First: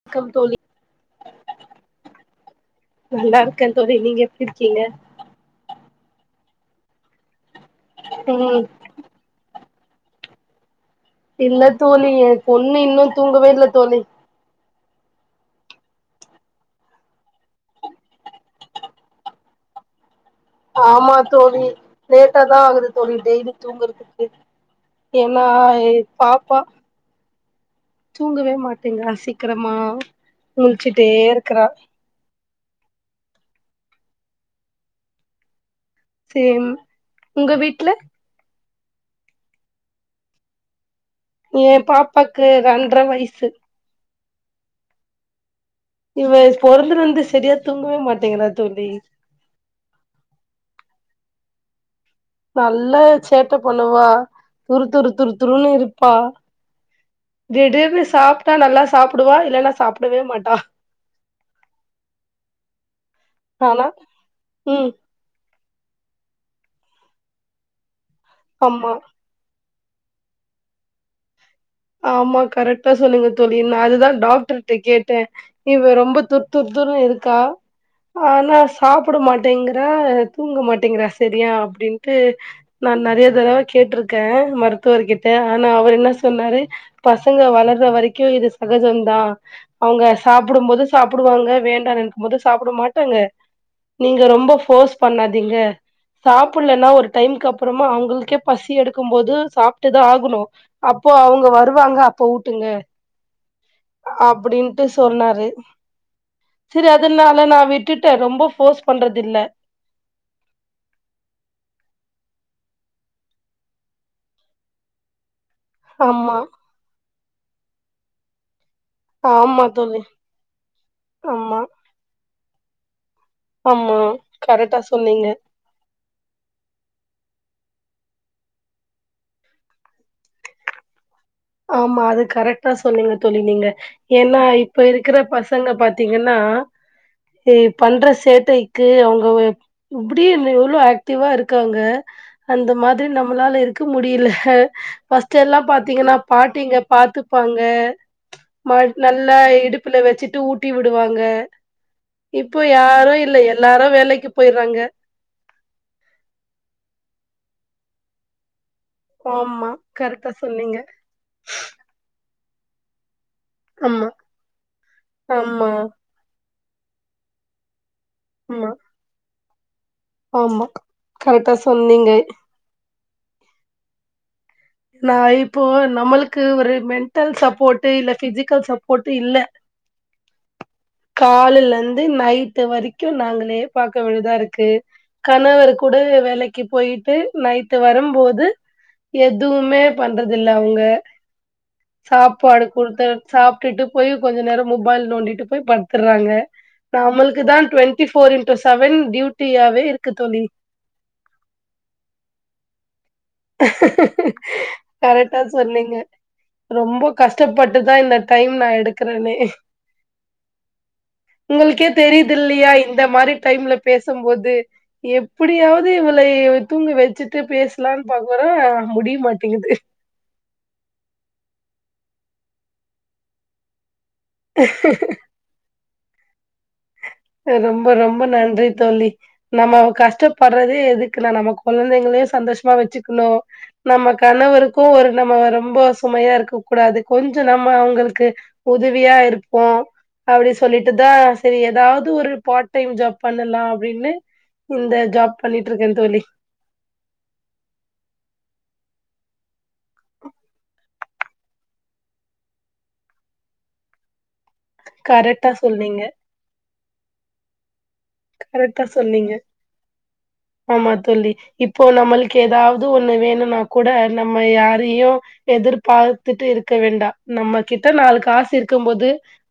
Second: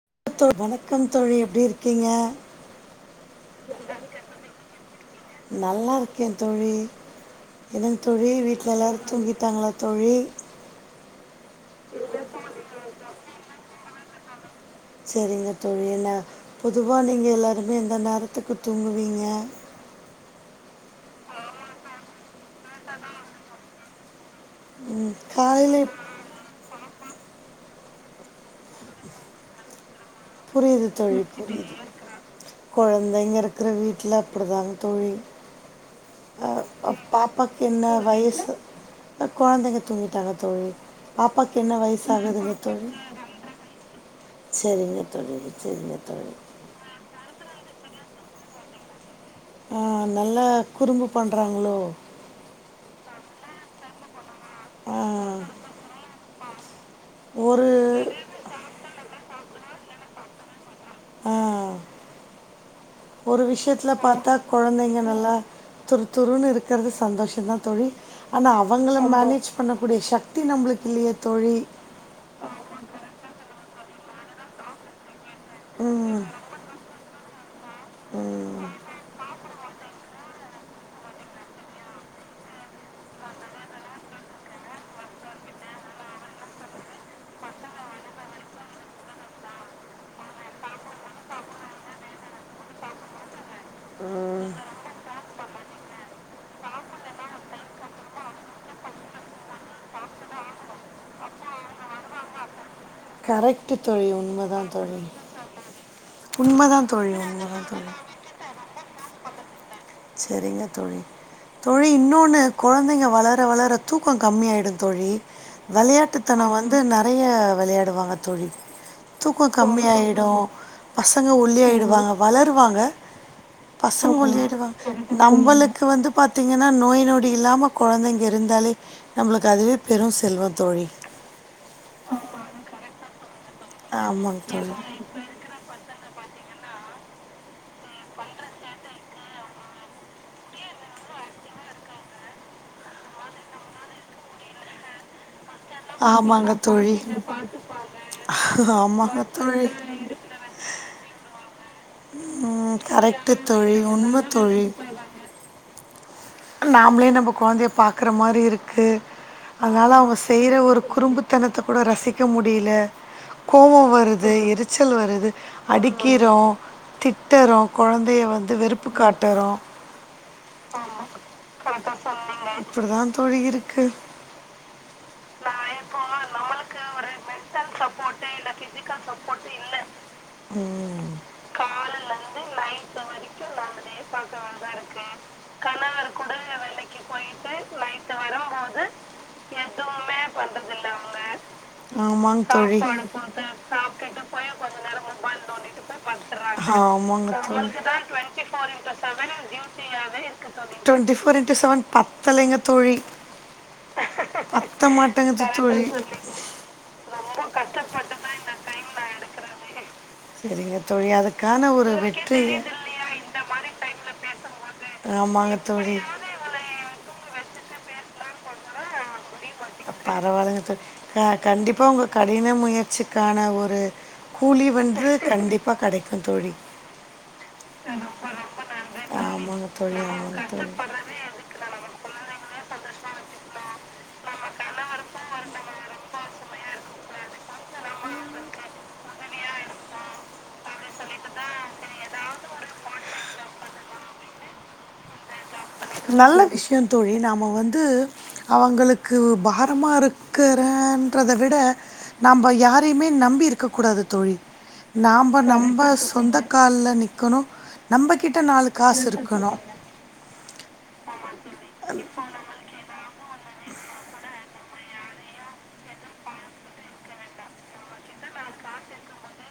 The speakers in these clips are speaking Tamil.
வணக்கம் தோ தோழி வணக்கம் தோழி எப்டி இருக்கீங்க நல்லாருக்கே தோழி நீங்க எப்பிடி இருக்கீங்க ஓகே தோழி என்னங்க தோழி ம் வீட்ல எல்லாரு தூங்கிட்டாங்களா தோழி இல்ல தோழி ஏ பொண்ணு இன்னு தூங்கவே இல்ல தோழி செரிங்க தோழி என்ன பொதுவா நீங்க எல்லாருமே இந்த நேரத்துக்கு தூங்குவீங்க ஆமா தோழி லேட்டா தா ஆகுது தோழி டெய்லி தூங்குறதுக் ம் என்னா காலையில ஏ பாப்பா தூங்கவே மாட்டேங்கரா சீக்கிரமா முழுச்சுட்டே இருக்கறா குழந்தைங்க இருக்கிற வீட்டுல அப்படிதாங்க தோழி சேம் அஹ் உங்க பாப்பாக்கு என்ன வீட்ல வயசு ஆ கொழந்தைங்க தூங்கிட்டாங்க தோழி பாப்பாக்கு என்ன என் பாப்பாக்கு வயசாகுதுங்க தோழி ரென்ற வயசு சரிங்க தோழி சரிங்க தோழி இவ பொறந்தலிருந்து சரியா தூங்கவே மாட்டீங்களா தோழி ஆஹ் நல்லா குறும்பு பண்றாங்களோ நல்லா சேட்ட பண்ணுவா துரு ஆ துரு துரு துருன்னு இருப்பா ஒரு திடீர்னு சாப்பிட்டா நல்லா சாப்பிடுவா இல்லனா சாப்பிடவே மாட்டா ஆஹ் ஒரு ஆனா விஷயத்துல பாத்தா ம் குழந்தைங்க நல்லா துரு துருன்னு இருக்கிறது சந்தோஷந்தான் தோழி ஆனா ஆமா அவங்கள மேனேஜ் பண்ணக்கூடிய சக்தி நம்மளுக்கு இல்லையே தோழி ஆமா கரெக்ட்டா சொன்னீங்க தோழி நா அதுதா டாக்டர்ட்ட கேட்டேன் இவ ரொம்ப ம் துர் துர் தூரம் இருக்கா ஆனா சாப்பிட மாட்டேங்கிறா தூங்க மாட்டேங்கறா சரியா அப்டின்ட்டு நா நறைய தடவ கேட்டிருக்கே மருத்துவர்கிட்ட ஆனா அவர் என்ன சொன்னாரு பசங்க வளர்ற வரைக்கும் இது சகஜம்தா அவாங்க சாப்பிடும் போது சாப்புடுவாங்க வேண்டான்னுக்கும்போது சாப்புட மாட்டாங்க நீங்க ரொம்ப போர்ஸ் பண்ணாதீங்க சாப்புடலன்னா ஒரு டைமுக்கு அப்புறமா அவுங்களுக்கே பசி எடுக்கும் போது சாப்ட்டுதா ஆகணு அப்போ அவங்க வ வருவாங்க அப்போ ஊட்டுங்க கரெக்ட் தோழி உண்மைதான் அப்டின்ட்டு தோழி சொன்னாரு சரி உண்மைதான் தோழி அதனால நா உண்மைதான் விட்டுட்டே ரொம்ப ஃபோர்ஸ் பண்றது இல்ல சரிங்க தோழி தோழி இன்னொன்னு கொழந்தைங்க வளர வளர தூக்கோ கம்மியாயிடு தோழி வெளையாட்டுத் ஆமா தனோ வந்து ந நறைய வெளையாடுவாங்க தோழி தூக்கோ ஆமா தோழி கம்மியாயிடு பசங்க ஆமா ஒல்லியாய்டுவாங்க வளருவாங்க ஆமா பசங்க ஒல்லியாயிடுவாங்க. கரெட்டா நம்பளுக்கு இ வந்து பாத்தீங்கன்னா நோய் நொடி இல்லாம கொழந்தைங்க இருந்தாலே நம்புளுக்கு அதுவே பெரு செல்வோ தோலி ஆமா அது கரெக்ட் ஆ சொன்னுங்க சொல்லுனீங்க ஏன்னா ஆமாங்க தோழி. இப்ப இருக்கிற பசங்க பத் பாத்தீங்கன்னா இ பண்ற சேட்டைக்கு அவுங்க வ இப்புடினு எவ்ளோ ஆக்டிவா இருக்காங்க அந்த மாதிரி நம்மளால இருக்க முடியில ப ஸ்ட்டு எல்லாம் பாத்தீங்கன்னா ஆமாங்க பாட்டிங்க தோழி. பாத்துப்பாங்க ம ஆமாங்க நல்லா தோழி. இடுப்புல வச்சுட்டு ஊட்டி விடுவாங்க இப்போ ம் யாரும் கரெக்ட்டு இல்லை தோழி. எல்லாரு உண்ம வேலைக்கு போய்றாங்க நாம்ப்ளே நம்ப கொழந்தைய பாக்கற மாரி இரு க்கு ஆமா அதனால அவுங்க கரெக்டா செய்ற சொன்னீங்க ஒரு குறும்புத்தனத்த கூட ரசிக்க முடி டியில கோவோ ஆமா வருது எரிச்சல் வருது ஆமா அடிக்கிறோ திட்டரு கொழந்தைய வந்து ஆமா வெறுப்பு காட்டுறோ ஆமா கரெக்டா சொன்னீங்க இப்பிடி தா தோழி இருக்கு நா இப்போ நம்மளுக்கு ஒரு மென்டல் சப்போட்டு இல்ல பிசிக்கல் சப்போட்டு இல்ல ம் காலில இருந்து நைட்டு வரிக்கு நாங்களே பாக்க வேண்டிதாருக்கு கணவர் கூட வேலைக்கு போயிட்டு நைட்டு வரும்போது எது எதுமே பண்றதுல்ல அவுங்க ஆமாங்க சாப்பாடு தோழி கொடுத்து சாப்ட்டுட்டு போய் கொஞ்ச நேரோ மொபைல் நோண்டிட்டு போய் படுத்துறாங்க ஆமாங்க நாம்மளுக்கு தா தோழி ட்வெண்டி ஃபோர் இன்ட்டு செவன் டியூட்டியாவே இருக்கு தோழி டுவெண்ட்டி ஃபோர் இண்டு செவன் பத்தலைங்க தோழி, பத்த கரைட்டா மாட்டேங்குது தோழி சொன்னீங்க ரொம்ப கஷ்டப்பட்டுதா இந்த டைம் நா எடுக்கறனே, சரிங்க தோழி அதுக்கான உங்குளுக்கே ஒரு வெற்றி தெரிதில்லையா இந்த மாரி டைம்ல பேசும்போது ஆமாங்க எப்பிடியாவது, தோழி இவளை தூங்க வச்சுட்டு பேஸ்லா பாக்கர முடிய மாட் பரவால்ங்க தோழி அ கண்டிப்பா உங்களுக் கடின முயற்சிக்கான ஒரு கூலி வந்து கண்டிப்பா கடைக் தோழி ரொம்ப ரொம்ப நன்றி தோழி, ஆமாங்க நம்ம தோழி ஆமாங்க தோழி கஷ்டப்பட்றதே எதுக்குநா நம்ம கொழந்தங்களையும் சந்தோஷமா வச்சுக்கணும் நம்ம கணவருக்கும் ஒரு நம்ம ரொம்ப சுமையா இருக்க கூடாது கொஞ்சம் நம்ம அவங்களுக்கு உதவியா இருப்போம், அப்டி சொல்லிட்டு தான் செரி ஏதாவது ஒரு பார்ட் டைம் ஜாப் பண்ணலாம் அப்படின்னு இந்த ஜாப் பண்ணிட்டு இருக்கே தோழி நல்ல விஷ்யம் தோழி நாம வந்து அவங்களுக்கு க்கு பாரமாக இருக்கிறேன்றத விட நம்ம யாரையுமே நம்பி இருக்க கூடாது தோழி நாம கரெக்டா நம்ம சொன்னீங்க சொந்த கால்ல நிக் கொணோ நம்பகிட்ட நாலு கரெக்டா காசு சொன்னீங்க இருக்கணும் ஆமா தோழி இப்போ நம்மல்க்கு ஏதாவது ஒண்ணு வேணுனா கூட நம்ம யாரையும் எதிர்பார்த்துட்டு இருக்க வேண்டாம், நம்ம கிட்ட நாலு காசு இருக்கும் போது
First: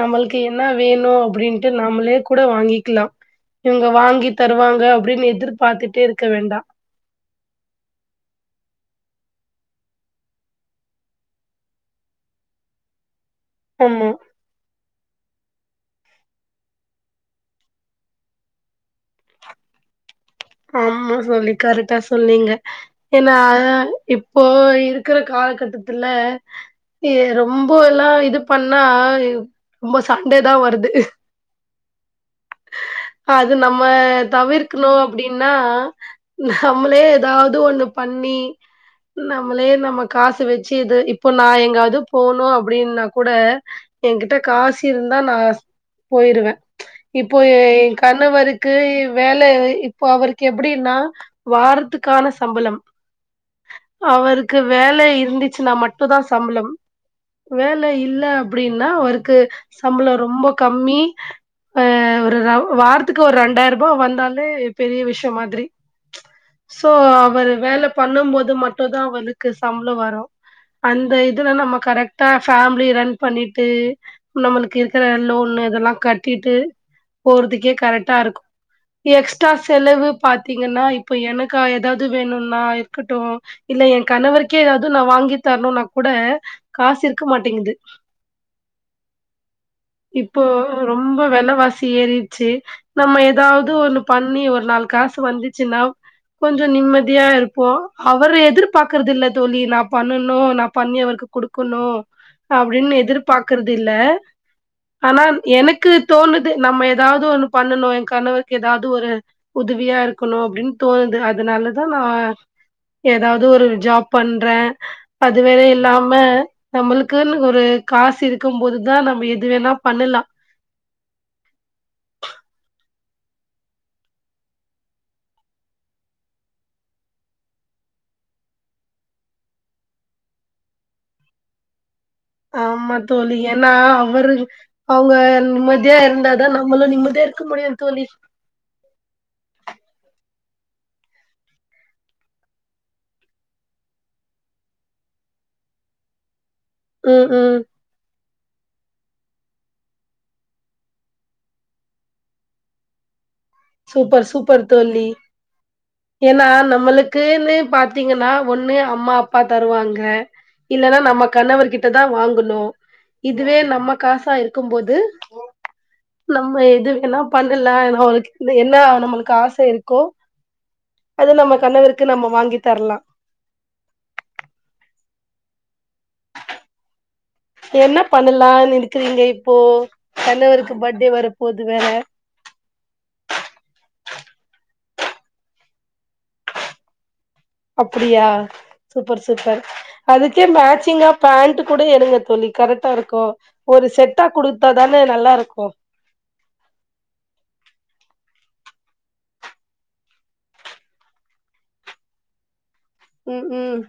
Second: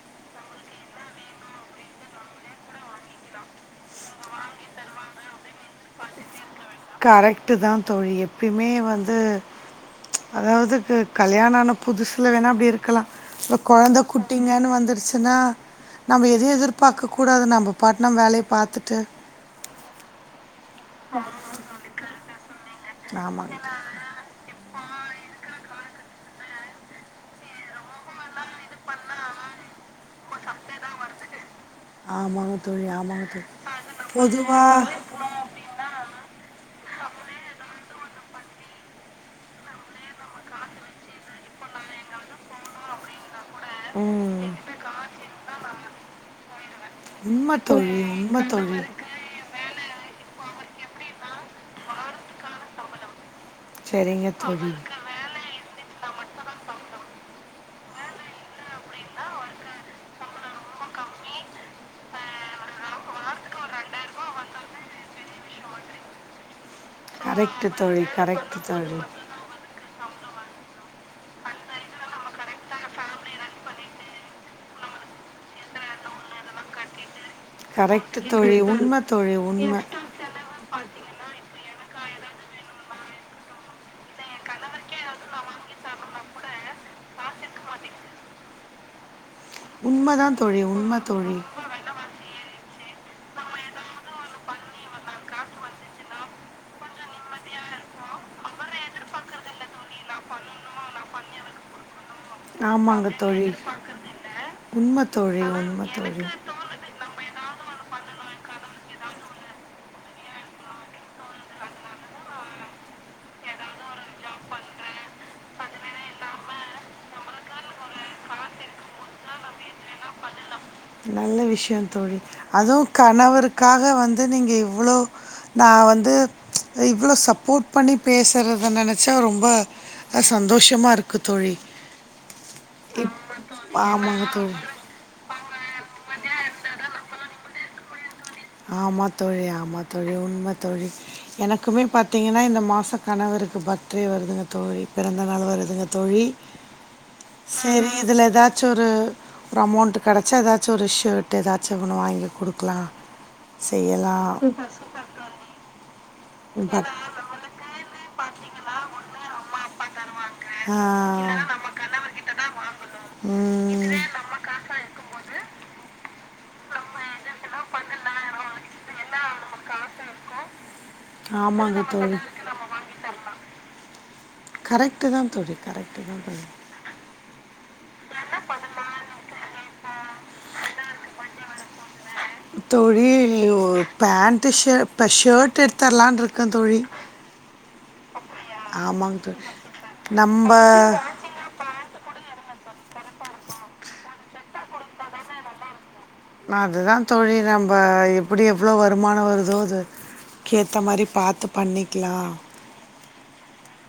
நம்மல்க்கு என்னா வேணும் அப்டின்ட்டு நம்மளே கூட வாங்கிக்லாம் இவங்க வாங்கி தருவாங்க அப்படின்னு எதிர் பாத்துட்டே இருக்க வேண்டாம், கரெக்ட் தான் தோழி எப்பயுமே வந்து அ அதாவது கல்யாணான புதுசுல வேணா அப்டி இருக்கலாம் இப்ப கொழந்த ஆமா குட்டிங்கனு வந்துருச்சு நா நம்ம எதும் எதிர்பார்க்க கூடாது நம்ம பாட்டு நம்ம வேலைய பாத்துட்டு ஆமா தோழி கரக்டா சொன்னீங்க ஏன்னா ஆமாங்க இப்போ இருக்கற காலகட்டத்துல ஏ ரொம்பலாம் இது பண்ணா ரொம்ப சண்டதா வருது, ஆமாங்க தோழி ஆமாங்க தோழி அது நம்ம பொதுவாக தவிர்க்ணும். ஆஹ் நம்ளே எதாவுது ஒன்னு பண்ணி நம்ளே நம்ம காசு வச்சு இது இப்போ நா எங்காவது போனும் அப்டினா கூட என்கிட்ட ம் காசு இருந்தா நா போயிருவ, இப்போ உண்மை தோழி என் உண்மை கணவருக்கு தோழி வேல இப்ப அவருக்கு எப்டினா, வாரத்துக்கான சம்பளம். சரிங்க அவருக்கு தோழி வேல இருந்துச்சுனா மட்டும்தா சம்பளம் வேல இல்ல அப்டினா அவருக்கு சம்பளம் ரொம்ப கம்மி, அஹ் ஒரு வாரத்துக்கு ஒரு ரெண்டாயிர ரூபா வந்தாலே பெரிய விஷ்யம் மாதிரி சோ அவரு கரெக்டு வேல தோழி பண்ணும் போது கரெக்டு தோழி மட்டும்தான் அவருக்கு சம்பளம் வரும். அந்த இதுல நம்ம கரெக்டா ஃபேமிலி ரன் பண்ணிட்டு நம்மளுக்கு இருக்கிற லோன் இதெல்லாம் கட்டிட்டு போறதுக்கே கரெக்டா கரெக்டு இருக்கும் தோழி உண்மை எக் தோழி ட்ரா உண்மை செலவு பாத்தீங்கன்னா இப்ப எனக் க்கா ஏதாவது வேணும்னா இருக்கட்டும் இல்ல என் கணவருக்கே ஏதாவது நான் வாங்கி தரணும்னா கூட காசு இருக்க மாட்டேங்குது. உண்மை தான் இப்போ தோழி உண்மை ரொம்ப தோழி வேலவாசி ஏறிடுச்சு. நம்ம ஏதாவது ஒன்னுப் பண்ணி ஒரு நாலு காசு வந்துச்சுன்னா கொஞ்சம் நிம்மதியா இருப்போம் அவரு எதிர்பார்க்கறது இல்ல தோழி நான் பண்ணணும் நான் பண்ணி அவருக்கு கொடுக்கணும் அப்டின் ஆமாங்க தோழி எதிர்பாக்குறது இல்ல உண்மை ஆனா தோழி உண்மை எனக்கு தோழி தோணுது நம்ம ஏதாவது ஒன்னுப் பண்ணணு ஏன் கணவக்கு எதாது து ஒரு உதவியா இருக்கணு அப்டின் தோணுது அதனாலதா நா எதாது ஒரு ஜாப் பண்றே அது வேற இல்லாம நம்ளுக்குனு ஒரு காசு இருக்கு போது தா நம்ப எது வேணா பண்ணலா நல்ல விஷயோ தோழி அதுவு கணவருக்காக வந்து நீங்க இவ்ளோ நா வந்து இவ்ளோ சப்போர்ட் பண்ணி பேசுறத நெனச்சா ரொம்ப சந்தோஷமாருக்கு தோழி ஆமா இப் தோழி ஏனா ஆமாங்க அவரு தோழி அவங்க நிம்மதியா இருந்ததா நம்மளு நிம்மதியா இருக்க முடியு தோழி ஆமா தோழி ஆமா தோழி உண்ம தோழி எனக்குமே பாத்தீங்கனா இந்த மாச கணவருக்கு பர்த்டே வருதுங்க தோழி பிறந்த நாள் வருதுங்க தோழி ம் ம் சரி இதுல ஏதா ச்சொரு ஒரு அமௌன்ட் கடைச்சா ஏதாச்சொரு ஷர்ட்டு ஏதாச்சு ஒன்னு வாங்கி குடுக்கலா சூப்பர் சூப்பர் தோழி ஏனா ப- நம்முளுக்குன்னு பாத்தீங்க னா ஒண்ணு அம்மா அப்பா தருவாங்க ஆ, இல்லன்னா நம்ம கணவர் கிட்டதா வாங்கணு இதுவே ம், நம்ம காசா இருக்கும்போது நம்ம எது வேணா பண்ணலா [unintelligible] இது என்னா நம்முளுக்கு ஆச இருக்கோ அது நம்ம ஆமாங்க கணவருக்கு தோழி நம்ம வாங்கி தர்லா கரெக்ட்டு தா தோழி கரெக்ட் [unintelligible] என்ன பண்ணலானு இருக்குறீங்க இப்போ கணவருக்கு பர்த்டே வரப்போது வேற தோழி இ ஓ பேண்ட் ஷர் இப்ப ஷர்ட் எடுத்தர்லான் ருக்கே தோழி அப்புடியா ஆமாங்க சூப்பர் தோழி சூப்பர் அதுக்கு நம்ம மேச்சிங்கா பேண்ட்டு கூட எடுங்க தோழி கரெக்டாருக்கு ஒரு செட்டா குடுத்தாதானே நல்லாருக்கு அதுதா தோழி நம்ப எப்டி எவ்ளோ வருமான வருதோ அது கேத்த மாரி பாத்து பண்ணிக்கலா ம் ம்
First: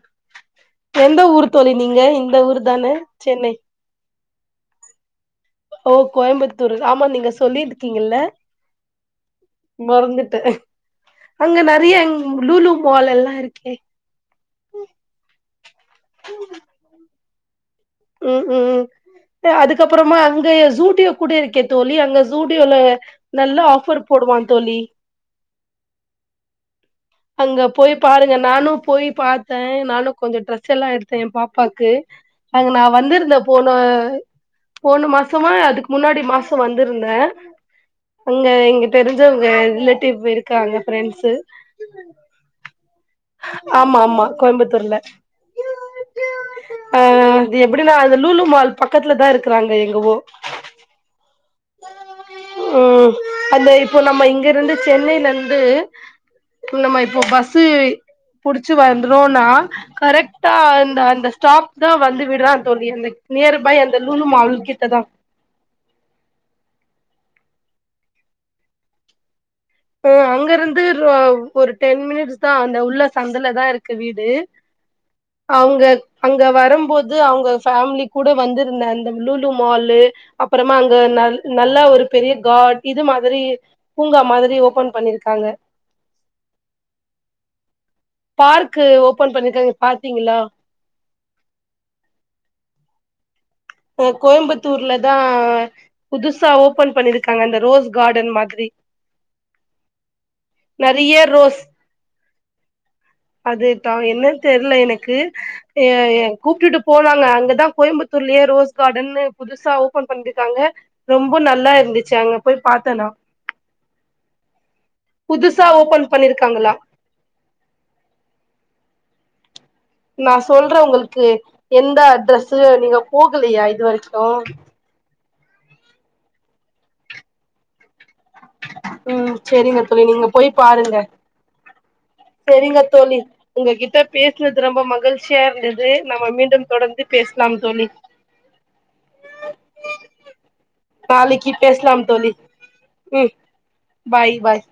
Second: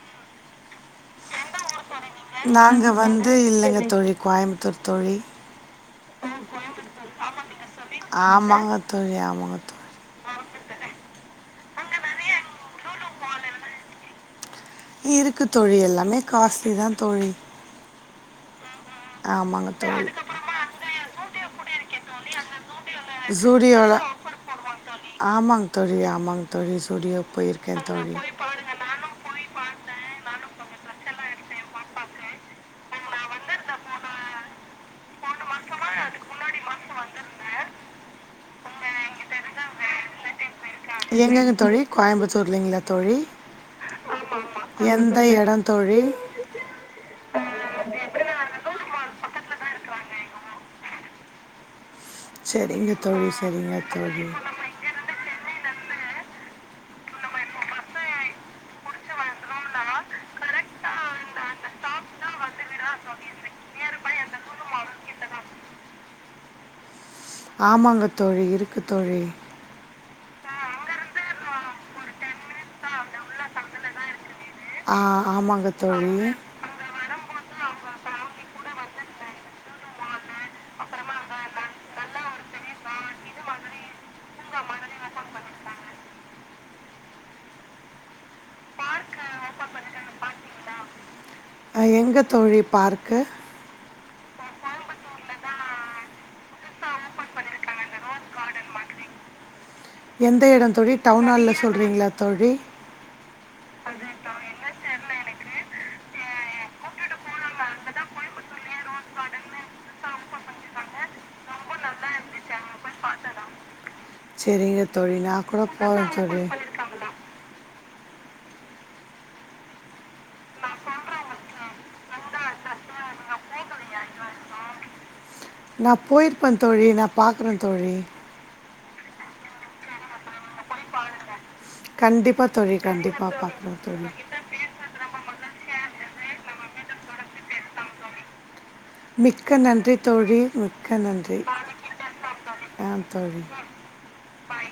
எந்த ஊர் தோழி நீங்க இந்த ஊர் தான நாங்கள் வந்து சென்னை இல்லைங்க தோழி கோயம்புத்தூர் தோழி ஓ கோயம்புத்தூரு ஆமா நீங்க தோழி இருக்கீங்கல்ல ஆமாங்க தோழி ஆமாங்க தோழி மறந்துட்டே அங்க நறைய லூலு மால் எல்லா இருக்கே இருக்கு தோழி எல்லாமே காஸ்ட்லி தா தோழி ம் ம் ஆமாங்க தோழி அதுக்கப்றமா அங்க சூடியோ கூட இருக்கே தோழி அங்க சூடியோல சூடியோல ஆமாங் தோழி ஆமாங் தோழி சூடியோல அங்க போய் பாருங்க நானு போய் பா க நானு கொஞ்சோ ட்ரெஸ் எல்லா எடுத்த எ பாப்பாக்கு. அங்க நா வந்திருந்த போன போன மாசமா அதுக்கு முன்னாடி மாசம் வந்திருந்த அங்க எங்க தெரிஞ்சவங்க ரிலேட்டிவ் வீ க்காங்க ஃப்ரெண்ட்ஸு கோயம்புத்தூர்ல ங்களா ஆமா ஆமா கோயம்புத்தூர்ல எந்த இடம் தோழி ஆஹ் அது எப்படின்னா அந்த லூலு மால் பக்கத்துல தா இருக்கறாங்க எங்கவோ. சரிங்க ஹம் தோழி அந்த சரிங்க இப்போ தோழி நம்ம இங்கருந்து சென்னையிலந்து அது நம்ம இப்போ பஸ்ஸூ புடிச்சு வந்துறோனா கரெக்டா அந்த அந்த ஸ்டாப் தா வந்து விடறா தோழி. அந்த நியர்பை அந்த லூலு மால்கிட்டதா ஆமாங்க தோழி இருக்கு தோழி. ம் ஆ அங்க இருந்து ஒரு டென் மினிட்ஸ் தா அந்த உள்ள சந்தல தா இருக்கு வீடு. ஆ ஆமாங்க அவங்க தோழி அங்க வரும்போது அவங்க ஃபேமிலி கூட வந்திருந்த அந்த லூல மாலு அப்புறமா அங்க நல்லா ஒரு பெரிய கார்ட் இது மாதிரி பூங்கா மாதிரி ஃபோன் பண்ணிருக்காங்க. பார்க்கு ஓபன் பண்ணிருக்காங்க பா்த்தீங்களா? எங்க தோழி பார்க்கு? கோயம்புத்தூர்லதான் புதுசா ஓபன் பண்ணிருக்காங்க அந்த ரோஸ் கார்டன் மாதிரி. எந்த இடம் தோழி நெறைய டவுன் ஹால்ல ரோஸ் சொல்றீங்களா தோழி? அது டா என்ன தெரியல எனக்கு. எ‌எ‌ கூப்பிட்டுட்டு போனாங்க அங்கதா கோயம்புத்தூர்லயே ரோஸ் கார்டன்னு புதுசா ஓபன் பண்ணிருக்காங்க. ரொம்ப நல்லா இருந்துச்சு அங்க போய் பாத்தனா சரிங்க தோழி. நா கூட புதுசா போற ஓபன் தோழி பண்ணிருக்காங்களா நா சொல்ற உங்களுக்கு எந்த அட்ரஸ்ஸு. நீங்க போகலையா இது வரைக்கு நா போயிருப்ப தோழி. நா பாக்கற தோழி. உம் சரிங்க தோழி நீங்க போய் பாருங்க. கண்டிப்பாக சரிங்க தோழி, கண்டிப்பாக பார்க்குறேன் உங்ககிட்ட தோழி பேசினது ரொம்ப மகிழ்ச்சி. ஈஸியா இருந்தது. நம்ம மீண்டும் தொடர்ந்து பேசலாம் தோழி. மிக்க நன்றி தோழி மிக்க நன்றி. நாளைக்கு பேசலாம் தோழி ஆஹ் ம் தோழி. பாய் பாய்